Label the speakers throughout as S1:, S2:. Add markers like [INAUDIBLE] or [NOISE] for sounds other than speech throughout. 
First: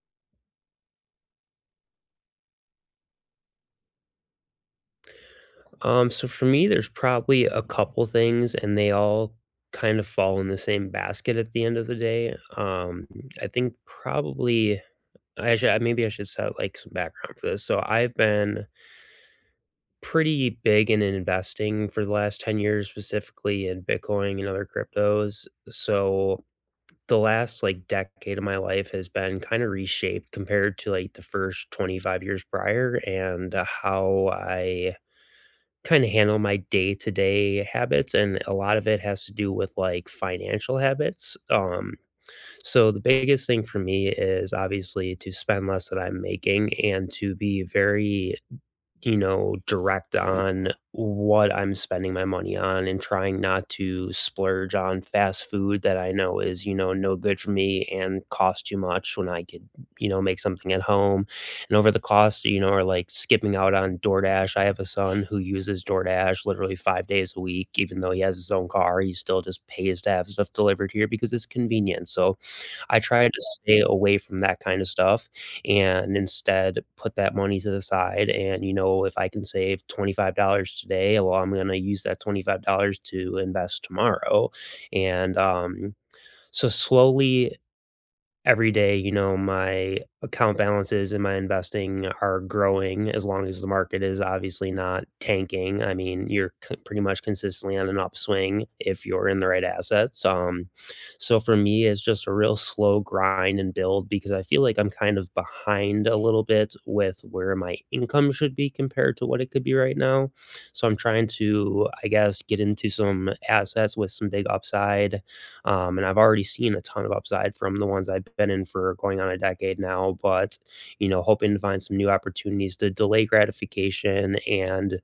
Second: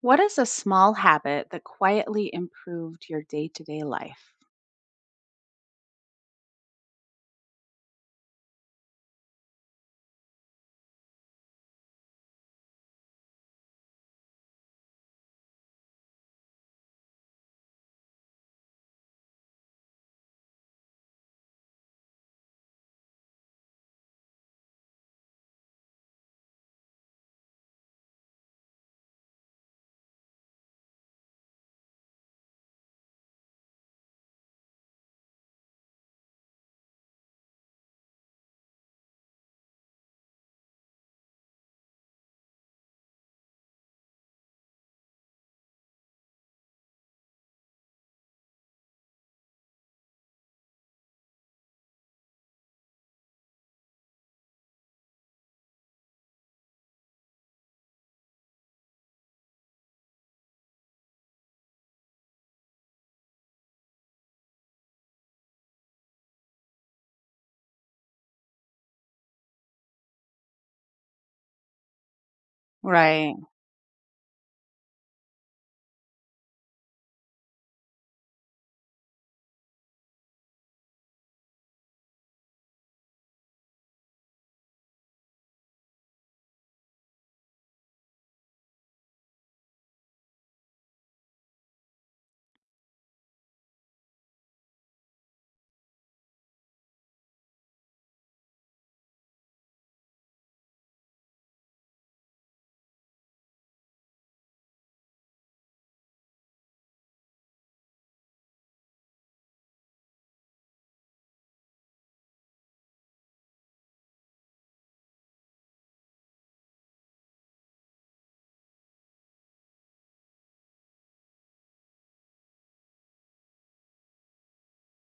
S1: What is a small habit that quietly improved your day-to-day life?
S2: So for me, there's probably a couple things, and they all kind of fall in the same basket at the end of the day. I think probably I should maybe I should set like some background for this. So I've been pretty big in investing for the last 10 years, specifically in Bitcoin and other cryptos. So the last like decade of my life has been kind of reshaped compared to like the first 25 years prior, and how I kind of handle my day-to-day habits. And a lot of it has to do with like financial habits. So the biggest thing for me is obviously to spend less than I'm making, and to be very direct on what I'm spending my money on, and trying not to splurge on fast food that I know is, you know, no good for me and cost too much when I could, make something at home. And over the cost, you know, or like skipping out on DoorDash. I have a son who uses DoorDash literally 5 days a week. Even though he has his own car, he still just pays to have stuff delivered here because it's convenient. So I try to
S1: Right.
S2: stay away from that kind of stuff, and instead put that money to the side. And, you know, if I can save $25 today, well, I'm going to use that $25 to invest tomorrow. And So slowly every day, you know, my account balances and my investing are growing, as long as the market is obviously not tanking. I mean, you're pretty much consistently on an upswing if you're in the right assets. So for me, it's just a real slow grind and build, because I feel like I'm kind of behind a little bit with where my income should be compared to what it could be right now. So I'm trying to, I guess, get into some assets with some big upside, and I've already seen a ton of upside from the ones I've been in for going on a decade now. But, you know, hoping to find some new opportunities to delay gratification and,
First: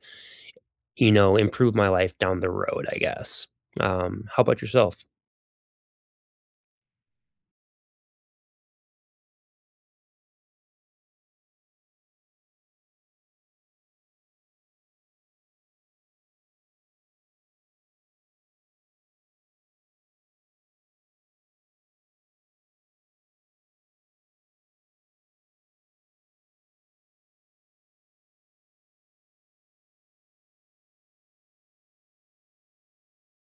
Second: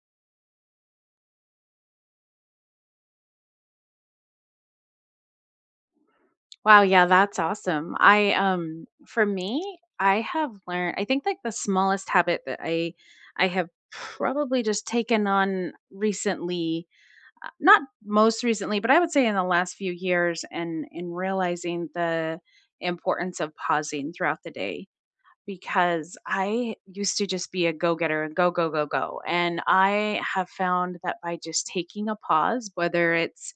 S2: you know, improve my life down the road, I guess. How about yourself?
S1: Wow, yeah, that's awesome. I for me, I have learned, I think, like the smallest habit that I have probably just taken on recently, not most recently, but I would say in the last few years, and in realizing the importance of pausing throughout the day. Because I used to just be a go getter and go, go, go, go. And I have found that by just taking a pause, whether it's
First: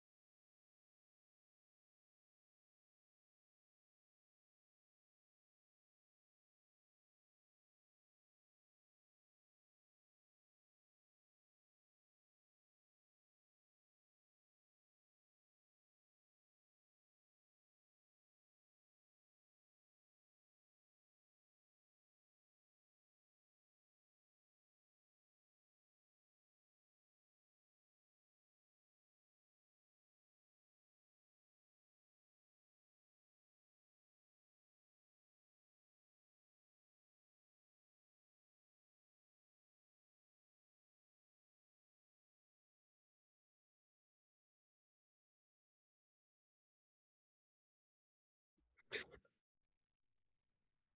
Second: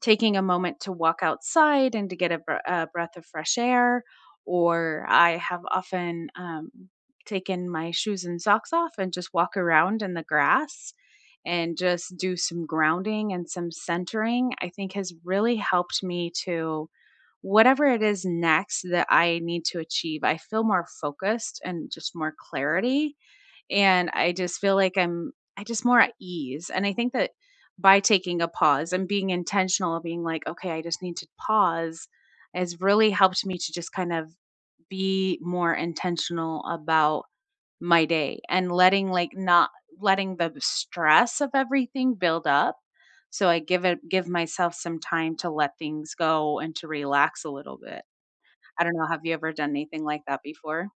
S1: taking a moment to walk outside and to get a a breath of fresh air. Or I have often taken my shoes and socks off and just walk around in the grass and just do some grounding and some centering. I think has really helped me to whatever it is next that I need to achieve. I feel more focused and just more clarity, and I just feel like I just more at ease. And I think that by taking a pause and being intentional, being like, okay, I just need to pause, has really helped me to just kind of be more intentional about my day, and letting like not letting the stress of everything build up. So I give myself some time to let things go and to relax a little bit. I don't know, have you ever done anything like that before?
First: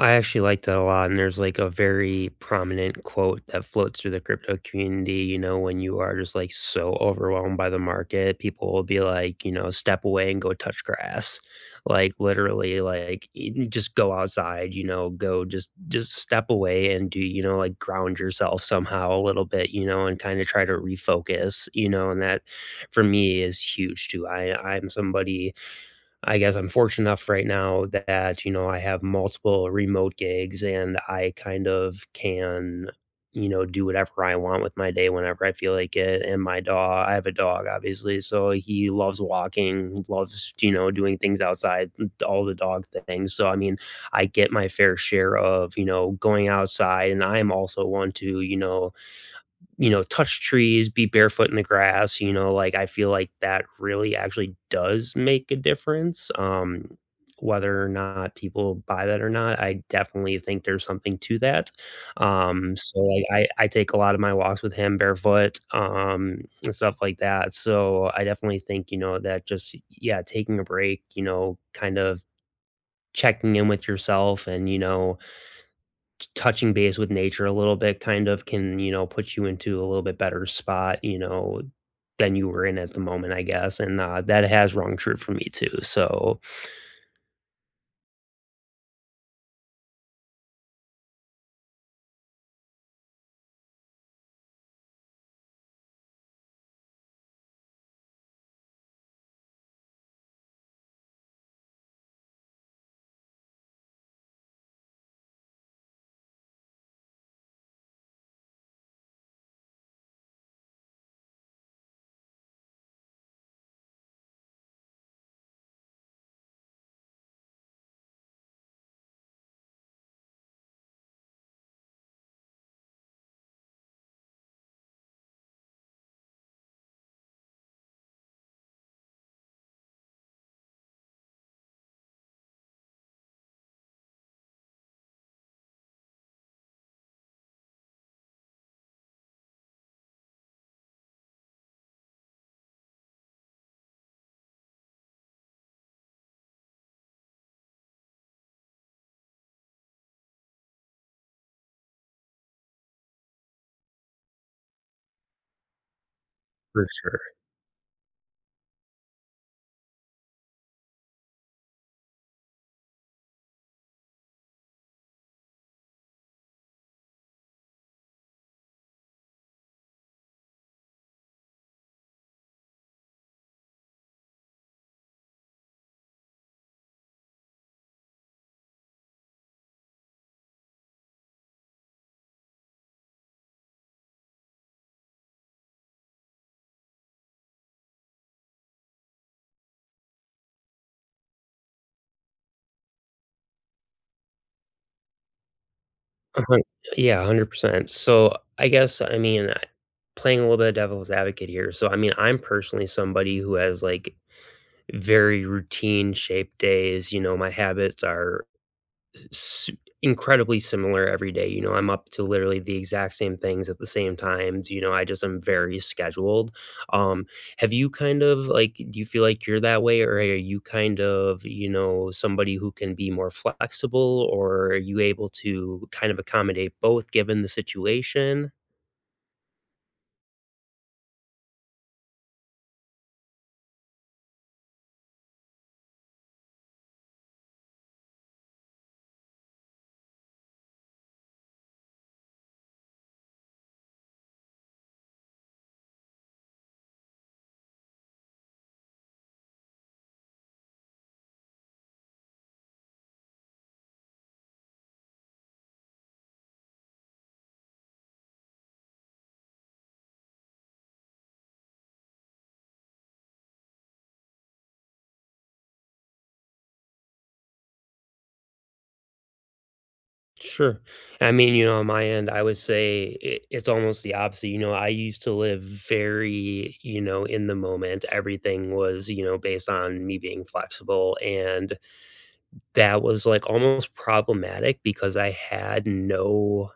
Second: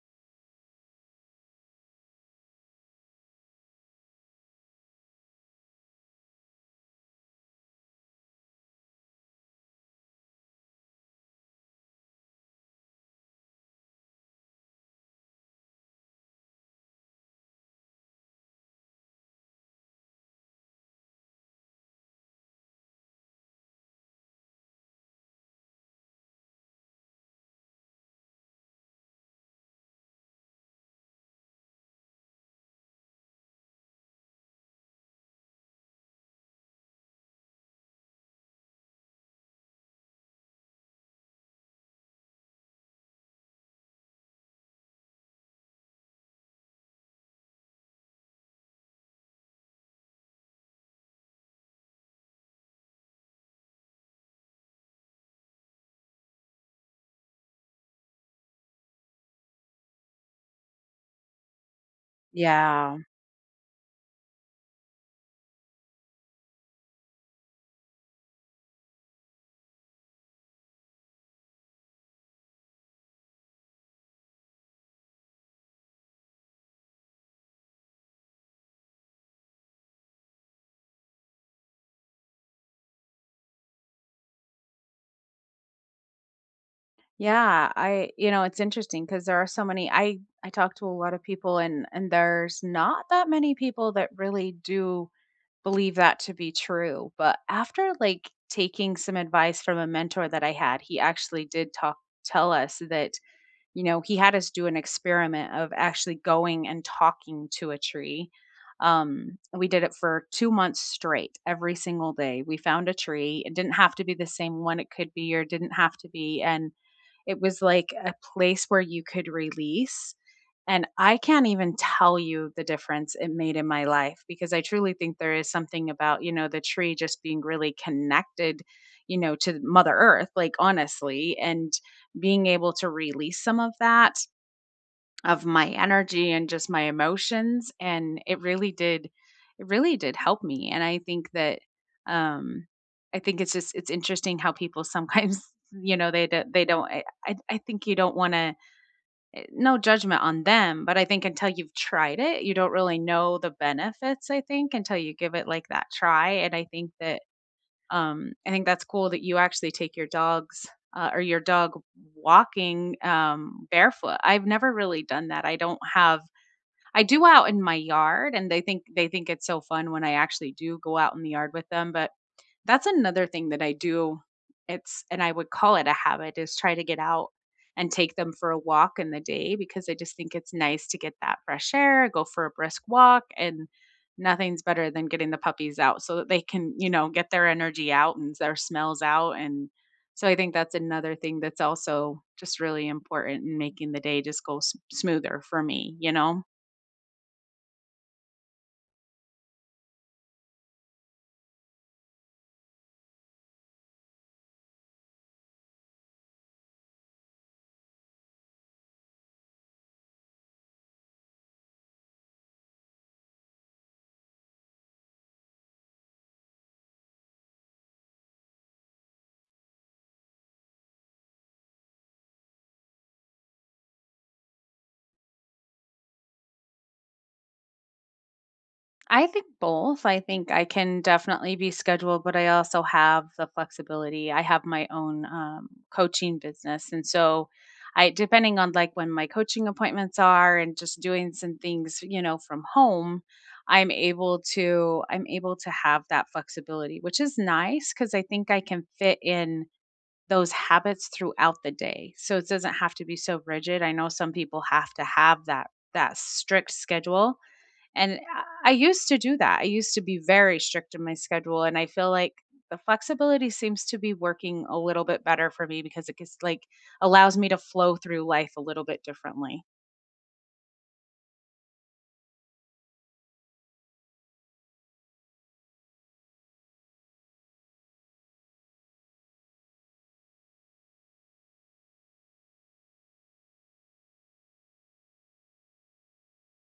S2: I actually liked that a lot, and there's like a very prominent quote that floats through the crypto community. You know, when you are just like so overwhelmed by the market, people will be like, you know, step away and go touch grass, like literally, like just go outside. You know, go just step away and, do you know, like, ground yourself somehow a little bit. You know, and kind of try to refocus. You know, and that for me is huge too. I'm somebody, I guess I'm fortunate enough right now that, you know, I have multiple remote gigs and I kind of can, you know, do whatever I want with my day whenever I feel like it. And my dog, I have a dog, obviously. So he loves walking, loves, you know, doing things outside, all the dog things. So, I mean, I get my fair share of, you know, going outside. And I'm also one to, you know, touch trees, be barefoot in the grass, you know, like I feel like that really actually does make a difference. Whether or not people buy that or not, I definitely think there's something to that. So
S1: Yeah.
S2: like I take a lot of my walks with him barefoot, and stuff like that. So I definitely think, you know, that just yeah, taking a break, you know, kind of checking in with yourself and, you know, touching base with nature a little bit kind of can, you know, put you into a little bit better spot, you know, than you were in at the moment, I guess. And, that has rung true for me too, so
S1: Yeah, I, you know, it's interesting because there are so many, I talk to a lot of people, and there's not that many people that really do believe that to be true. But after, like, taking some advice from a mentor that I had, he actually did talk tell us that, you know, he had us do an experiment of actually going and talking to a tree. We did it for 2 months straight, every single day. We found a tree. It didn't have to be the same one. It could be, or it didn't have to be, and it was like a place where you could release. And I can't even tell you the difference it made in my life, because I truly think there is something about, you know, the tree just being really connected, you know, to Mother Earth, like, honestly. And being able to release some of that, of my energy and just my emotions, and it really did, it really did help me. And I think that, um I think it's just, it's interesting how people sometimes [LAUGHS] you know, they don't, I think you don't want to, no judgment on them, but I think until you've tried it, you don't really know the benefits. I think until you give it like that try. And I
S2: for
S1: think
S2: sure.
S1: that, I think that's cool that you actually take your dogs or your dog walking, barefoot. I've never really done that. I don't have. I do out in my yard, and they think, they think it's so fun when I actually do go out in the yard with them. But that's another thing that I do. It's and I would call it a habit, is try to get out and take them for a walk in the day, because I just think it's nice to get that fresh air, go for a brisk walk. And nothing's better than getting the puppies out so that they can, you know, get their energy out and their smells out. And so I think that's another thing that's also just really important in making the day just go smoother for me, you
S2: A
S1: know.
S2: hun Yeah, 100%. So, I guess, I mean, I playing a little bit of devil's advocate here. So, I mean, I'm personally somebody who has, like, very routine shaped days. You know, my habits are s incredibly similar every day. You know, I'm up to literally the exact same things at the same times, you know, I just am very scheduled. Um, have you kind of like, do you feel like you're that way, or are you kind of, you know, somebody who can be more flexible, or are you able to kind of accommodate both given the situation?
S1: I think both. I think I can definitely be scheduled, but I also have the flexibility. I have my own, coaching business. And so I, depending on like when my coaching appointments are and just doing some things, you know, from home, I'm able to have that flexibility, which is nice because I think I can fit in those habits throughout the day. So it doesn't have to be so rigid. I know some people have to have that, that strict schedule. And I used to do that. I used to be very strict in my schedule. And I feel like the flexibility seems to be working a little bit better for me, because it gets like allows me to flow through life a little bit differently.
S2: Sure. I mean, you know, on my end, I would say it, it's almost the opposite. You know, I used to live very, you know, in the moment. Everything was, you know, based on me being flexible, and that was, like, almost problematic because I had no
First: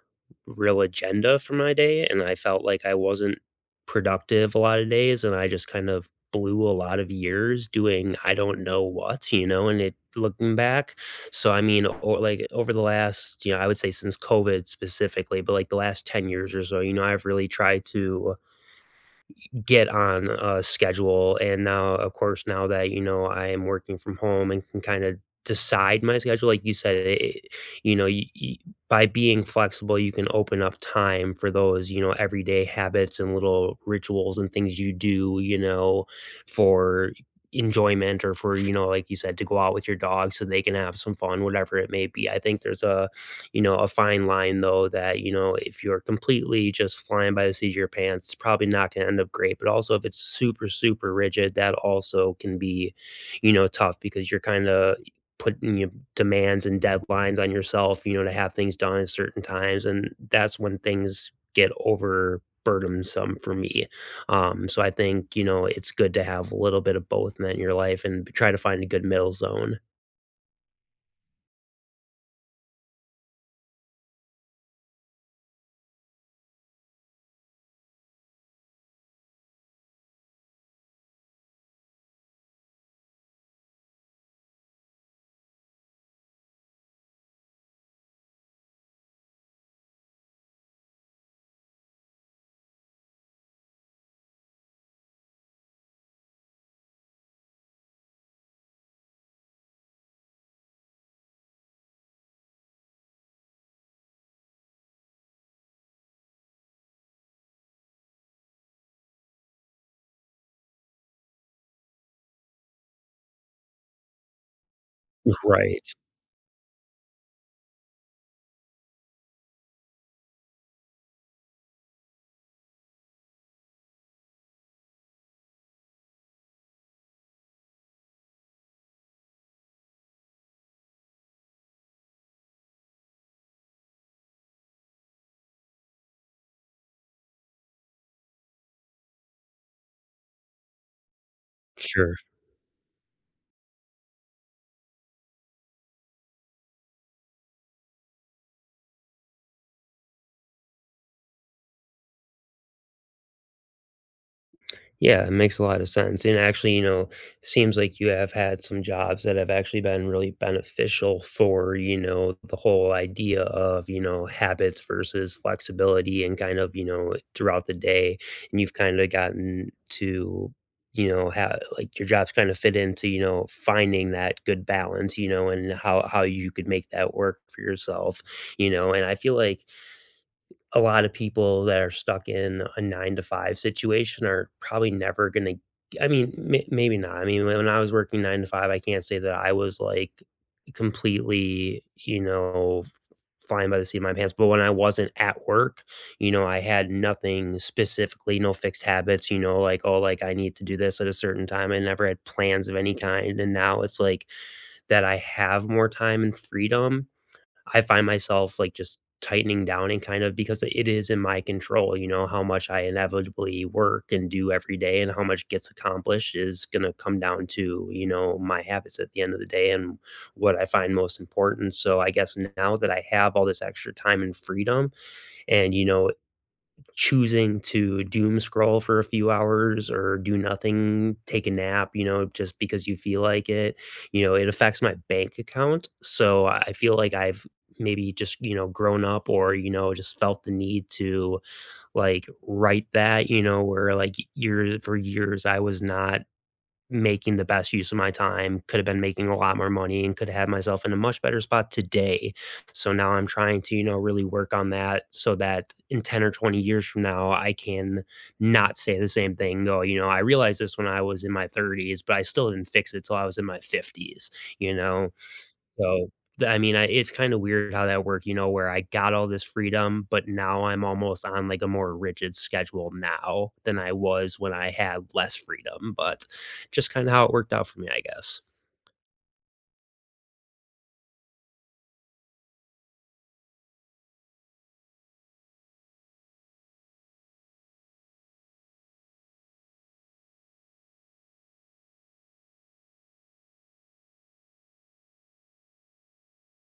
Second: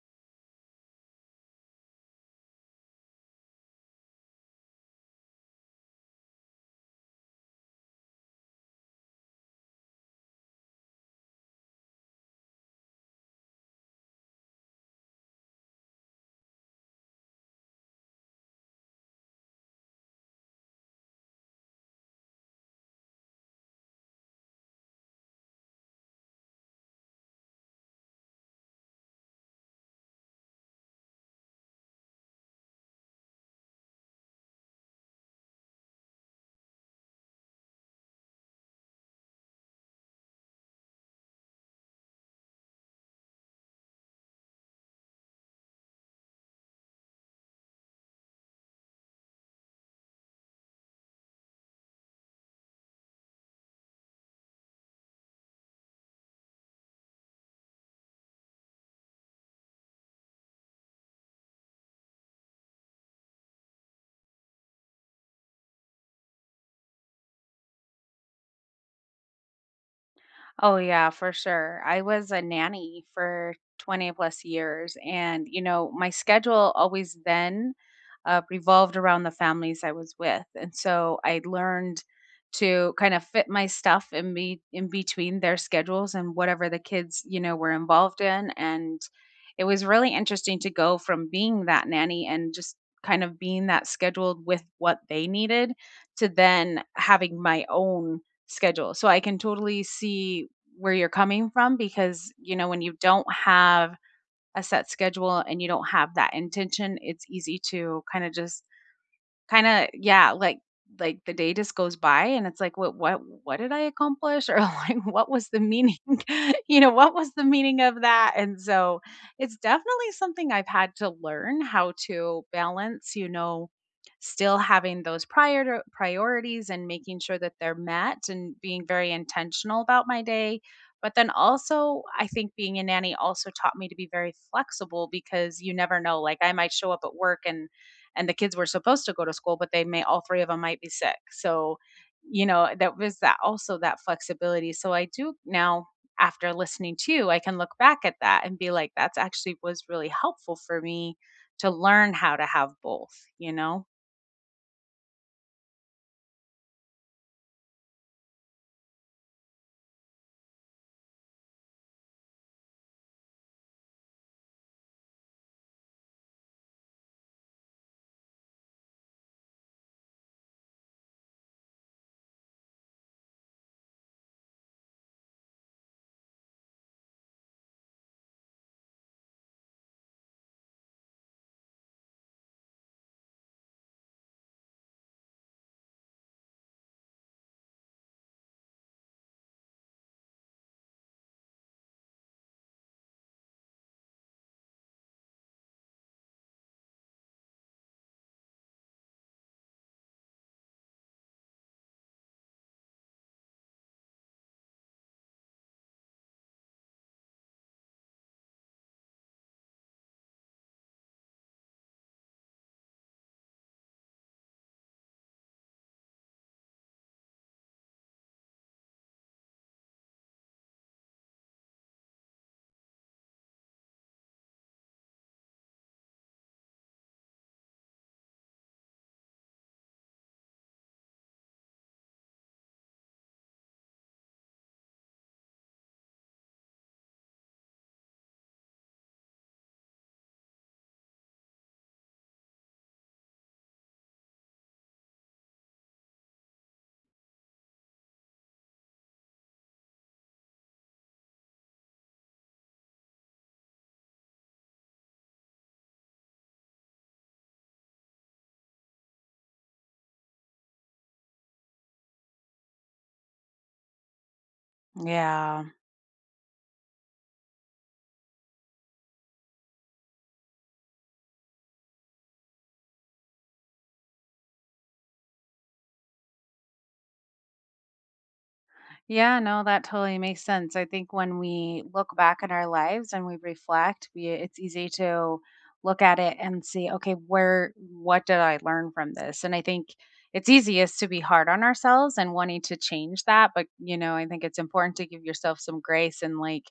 S2: real agenda for my day, and I felt like I wasn't productive a lot of days, and I just kind of blew a lot of years doing I don't know what, you know, and it looking back. So, I mean, or like, over the last, you know, I would say since COVID specifically, but, like, the last 10 years or so, you know, I've really tried to get on a schedule. And now, of course, now that, you know, I am working from home and can kind of decide my schedule, like you said, it, you know, by being flexible, you can open up time for those, you know, everyday habits and little rituals and things you do, you know, for enjoyment, or for, you know, like you said, to go out with your dog so they can have some fun, whatever it may be. I think there's a, you know, a fine line though, that, you know, if you're completely just flying by the seat of your pants, it's probably not going to end up great. But also if it's super, super rigid, that also can be, you know, tough, because you're kind of putting your demands and deadlines on yourself, you know, to have things done at certain times. And that's when things get over burdensome for me. So I think, you know, it's good to have a little bit of both in that in your life, and try to find a good middle zone.
S1: Oh, yeah, for sure. I was a nanny for 20 plus years. And, you know, my schedule always then revolved around the families I was with. And so I learned to kind of fit my stuff in, be in between their schedules and whatever the kids, you know, were involved in. And it was really interesting to go from being that nanny and just kind of being that scheduled with what they needed, to then having my own schedule. So I can totally see where you're coming from, because, you know, when you don't have a set schedule and you don't have that intention, it's easy to kind of just, kinda, yeah, like the day just goes by and it's like, What did I accomplish?" Or [LAUGHS] like, "What was the
S2: Right.
S1: meaning?" [LAUGHS] You know, "What was the meaning of that?" And so, it's definitely something I've had to learn how to balance, you know, still having those priorities and making sure that they're met and being very intentional about my day. But then also, I think being a nanny also taught me to be very flexible, because you never know, like, I might show up at work and the kids were supposed to go to school, but they may, all three of them might be sick. So,
S2: Sure.
S1: you know, that was that, also that flexibility. So I do now, after listening to you, I can look back at that and be like, that's actually was really helpful for me to learn how to have both, you know?
S2: Yeah, it makes a lot of sense. And actually, you know, seems like you have had some jobs that have actually been really beneficial for, you know, the whole idea of, you know, habits versus flexibility and kind of, you know, throughout the day. And you've kind of gotten to, you know, how like your jobs kind of fit into, you know, finding that good balance, you know, and how you could make that work for yourself, you know. And I feel like a lot of people that are stuck in a 9 to 5 situation are probably never gonna, I mean, maybe not. I mean, when I was working 9 to 5, I can't say that I was, like, completely, you know, flying by the seat of my pants. But when I wasn't at work, you know, I had nothing specifically, no fixed habits, you know, like, "Oh, like, I need to do this at a certain time." I never had plans of any kind, and now it's like that I have more time and freedom, I find myself like just tightening down, and kind of, because it is in my control, you know, how much I inevitably work and do every day, and how much gets accomplished is going to come down to, you know, my habits at the end of the day, and what I find most important. So I guess now that I have all this extra time and freedom, and, you know, choosing to doom scroll for a few hours, or do nothing, take a nap, you know, just because you feel like it, you know, it affects my bank account. So I feel like I've maybe just, you know, grown up, or, you know, just felt the need to like write that, you know, where like years for years I was not making the best use of my time, could have been making a lot more money and could have had myself in a much better spot today. So now I'm trying to, you know, really work on that so that in 10 or 20 years from now, I can not say the same thing. Go, you know, I realized this when I was in my 30s, but I still didn't fix it till I was in my 50s, you know?
S1: Yeah.
S2: So, th I mean, I it's kinda weird how that worked, you know, where I got all this freedom, but now I'm almost on, like, a more rigid schedule now than I was when I had less freedom. But just kinda how it worked out for me, I guess.
S1: Yeah, no, that totally makes sense. I think when we look back in our lives and we reflect, we it's easy to look at it and see, okay, where, what did I learn from this? And I think it's easiest to be hard on ourselves and wanting to change that, but, you know, I think it's important to give yourself some grace. And like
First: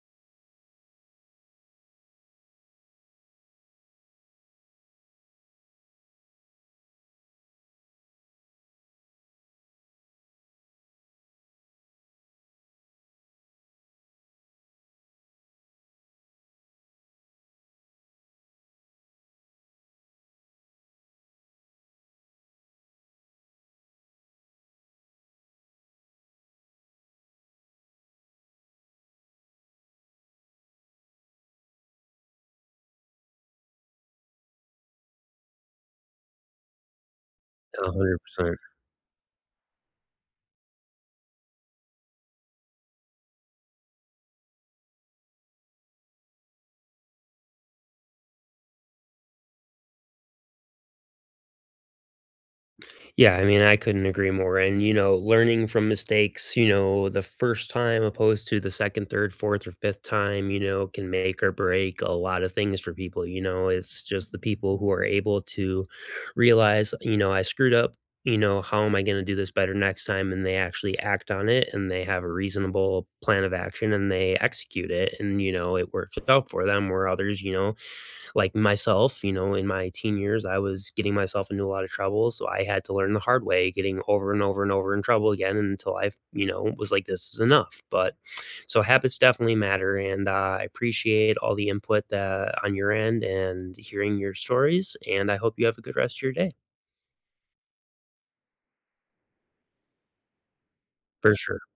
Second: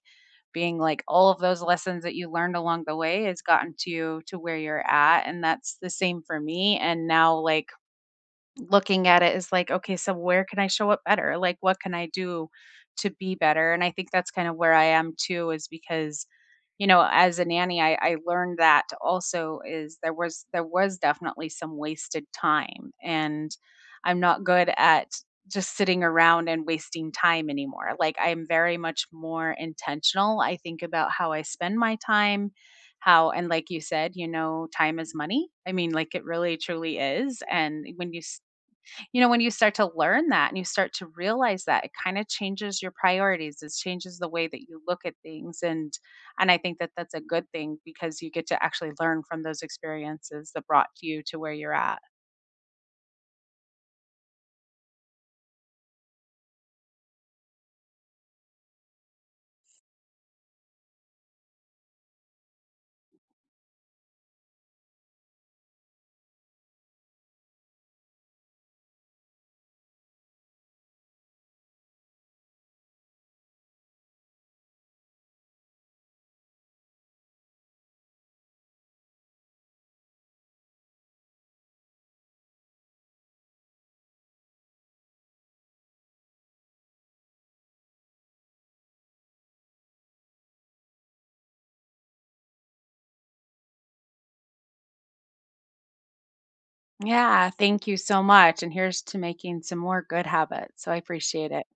S1: being like, all of those lessons that you learned along the way has gotten to you to where you're at, and that's the same for me. And now, like, looking at it is like, okay, so where can I show up better? Like, what can I do to be better? And I think that's kind of where I am too, is because, you know, as a nanny, I learned that also, is there was definitely some wasted time. And I'm not good at just sitting around and wasting time anymore. Like, I'm very much more intentional, I think, about how I spend my time, how, and like you said, you know, time is money. I mean, like, it really truly is. And when you
S2: 100%.
S1: you know, when you start to learn that and you start to realize that, it kind of changes your priorities. It changes the way that you look at things, and I think that that's a good thing, because you get to actually learn from those experiences that brought you to where you're at.
S2: Yeah, I mean, I couldn't agree more. And, you know, learning from mistakes, you know, the first time opposed to the second, third, fourth, or fifth time, you know, can make or break a lot of things for people. You know, it's just the people who are able to realize, you know, I screwed up. You know, how am I going to do this better next time? And they actually act on it, and they have a reasonable plan of action and they execute it. And, you know, it works out for them, where others, you know, like myself, you know, in my teen years, I was getting myself into a lot of trouble. So I had to learn the hard way, getting over and over in trouble again until I, you know, was like, this is enough. But so habits definitely matter. And I appreciate all the input that, on your end, and hearing your stories. And I hope you have a good rest of your day
S1: Yeah, thank you so much. And here's to making some more good habits. So I
S2: for
S1: appreciate
S2: sure.
S1: it.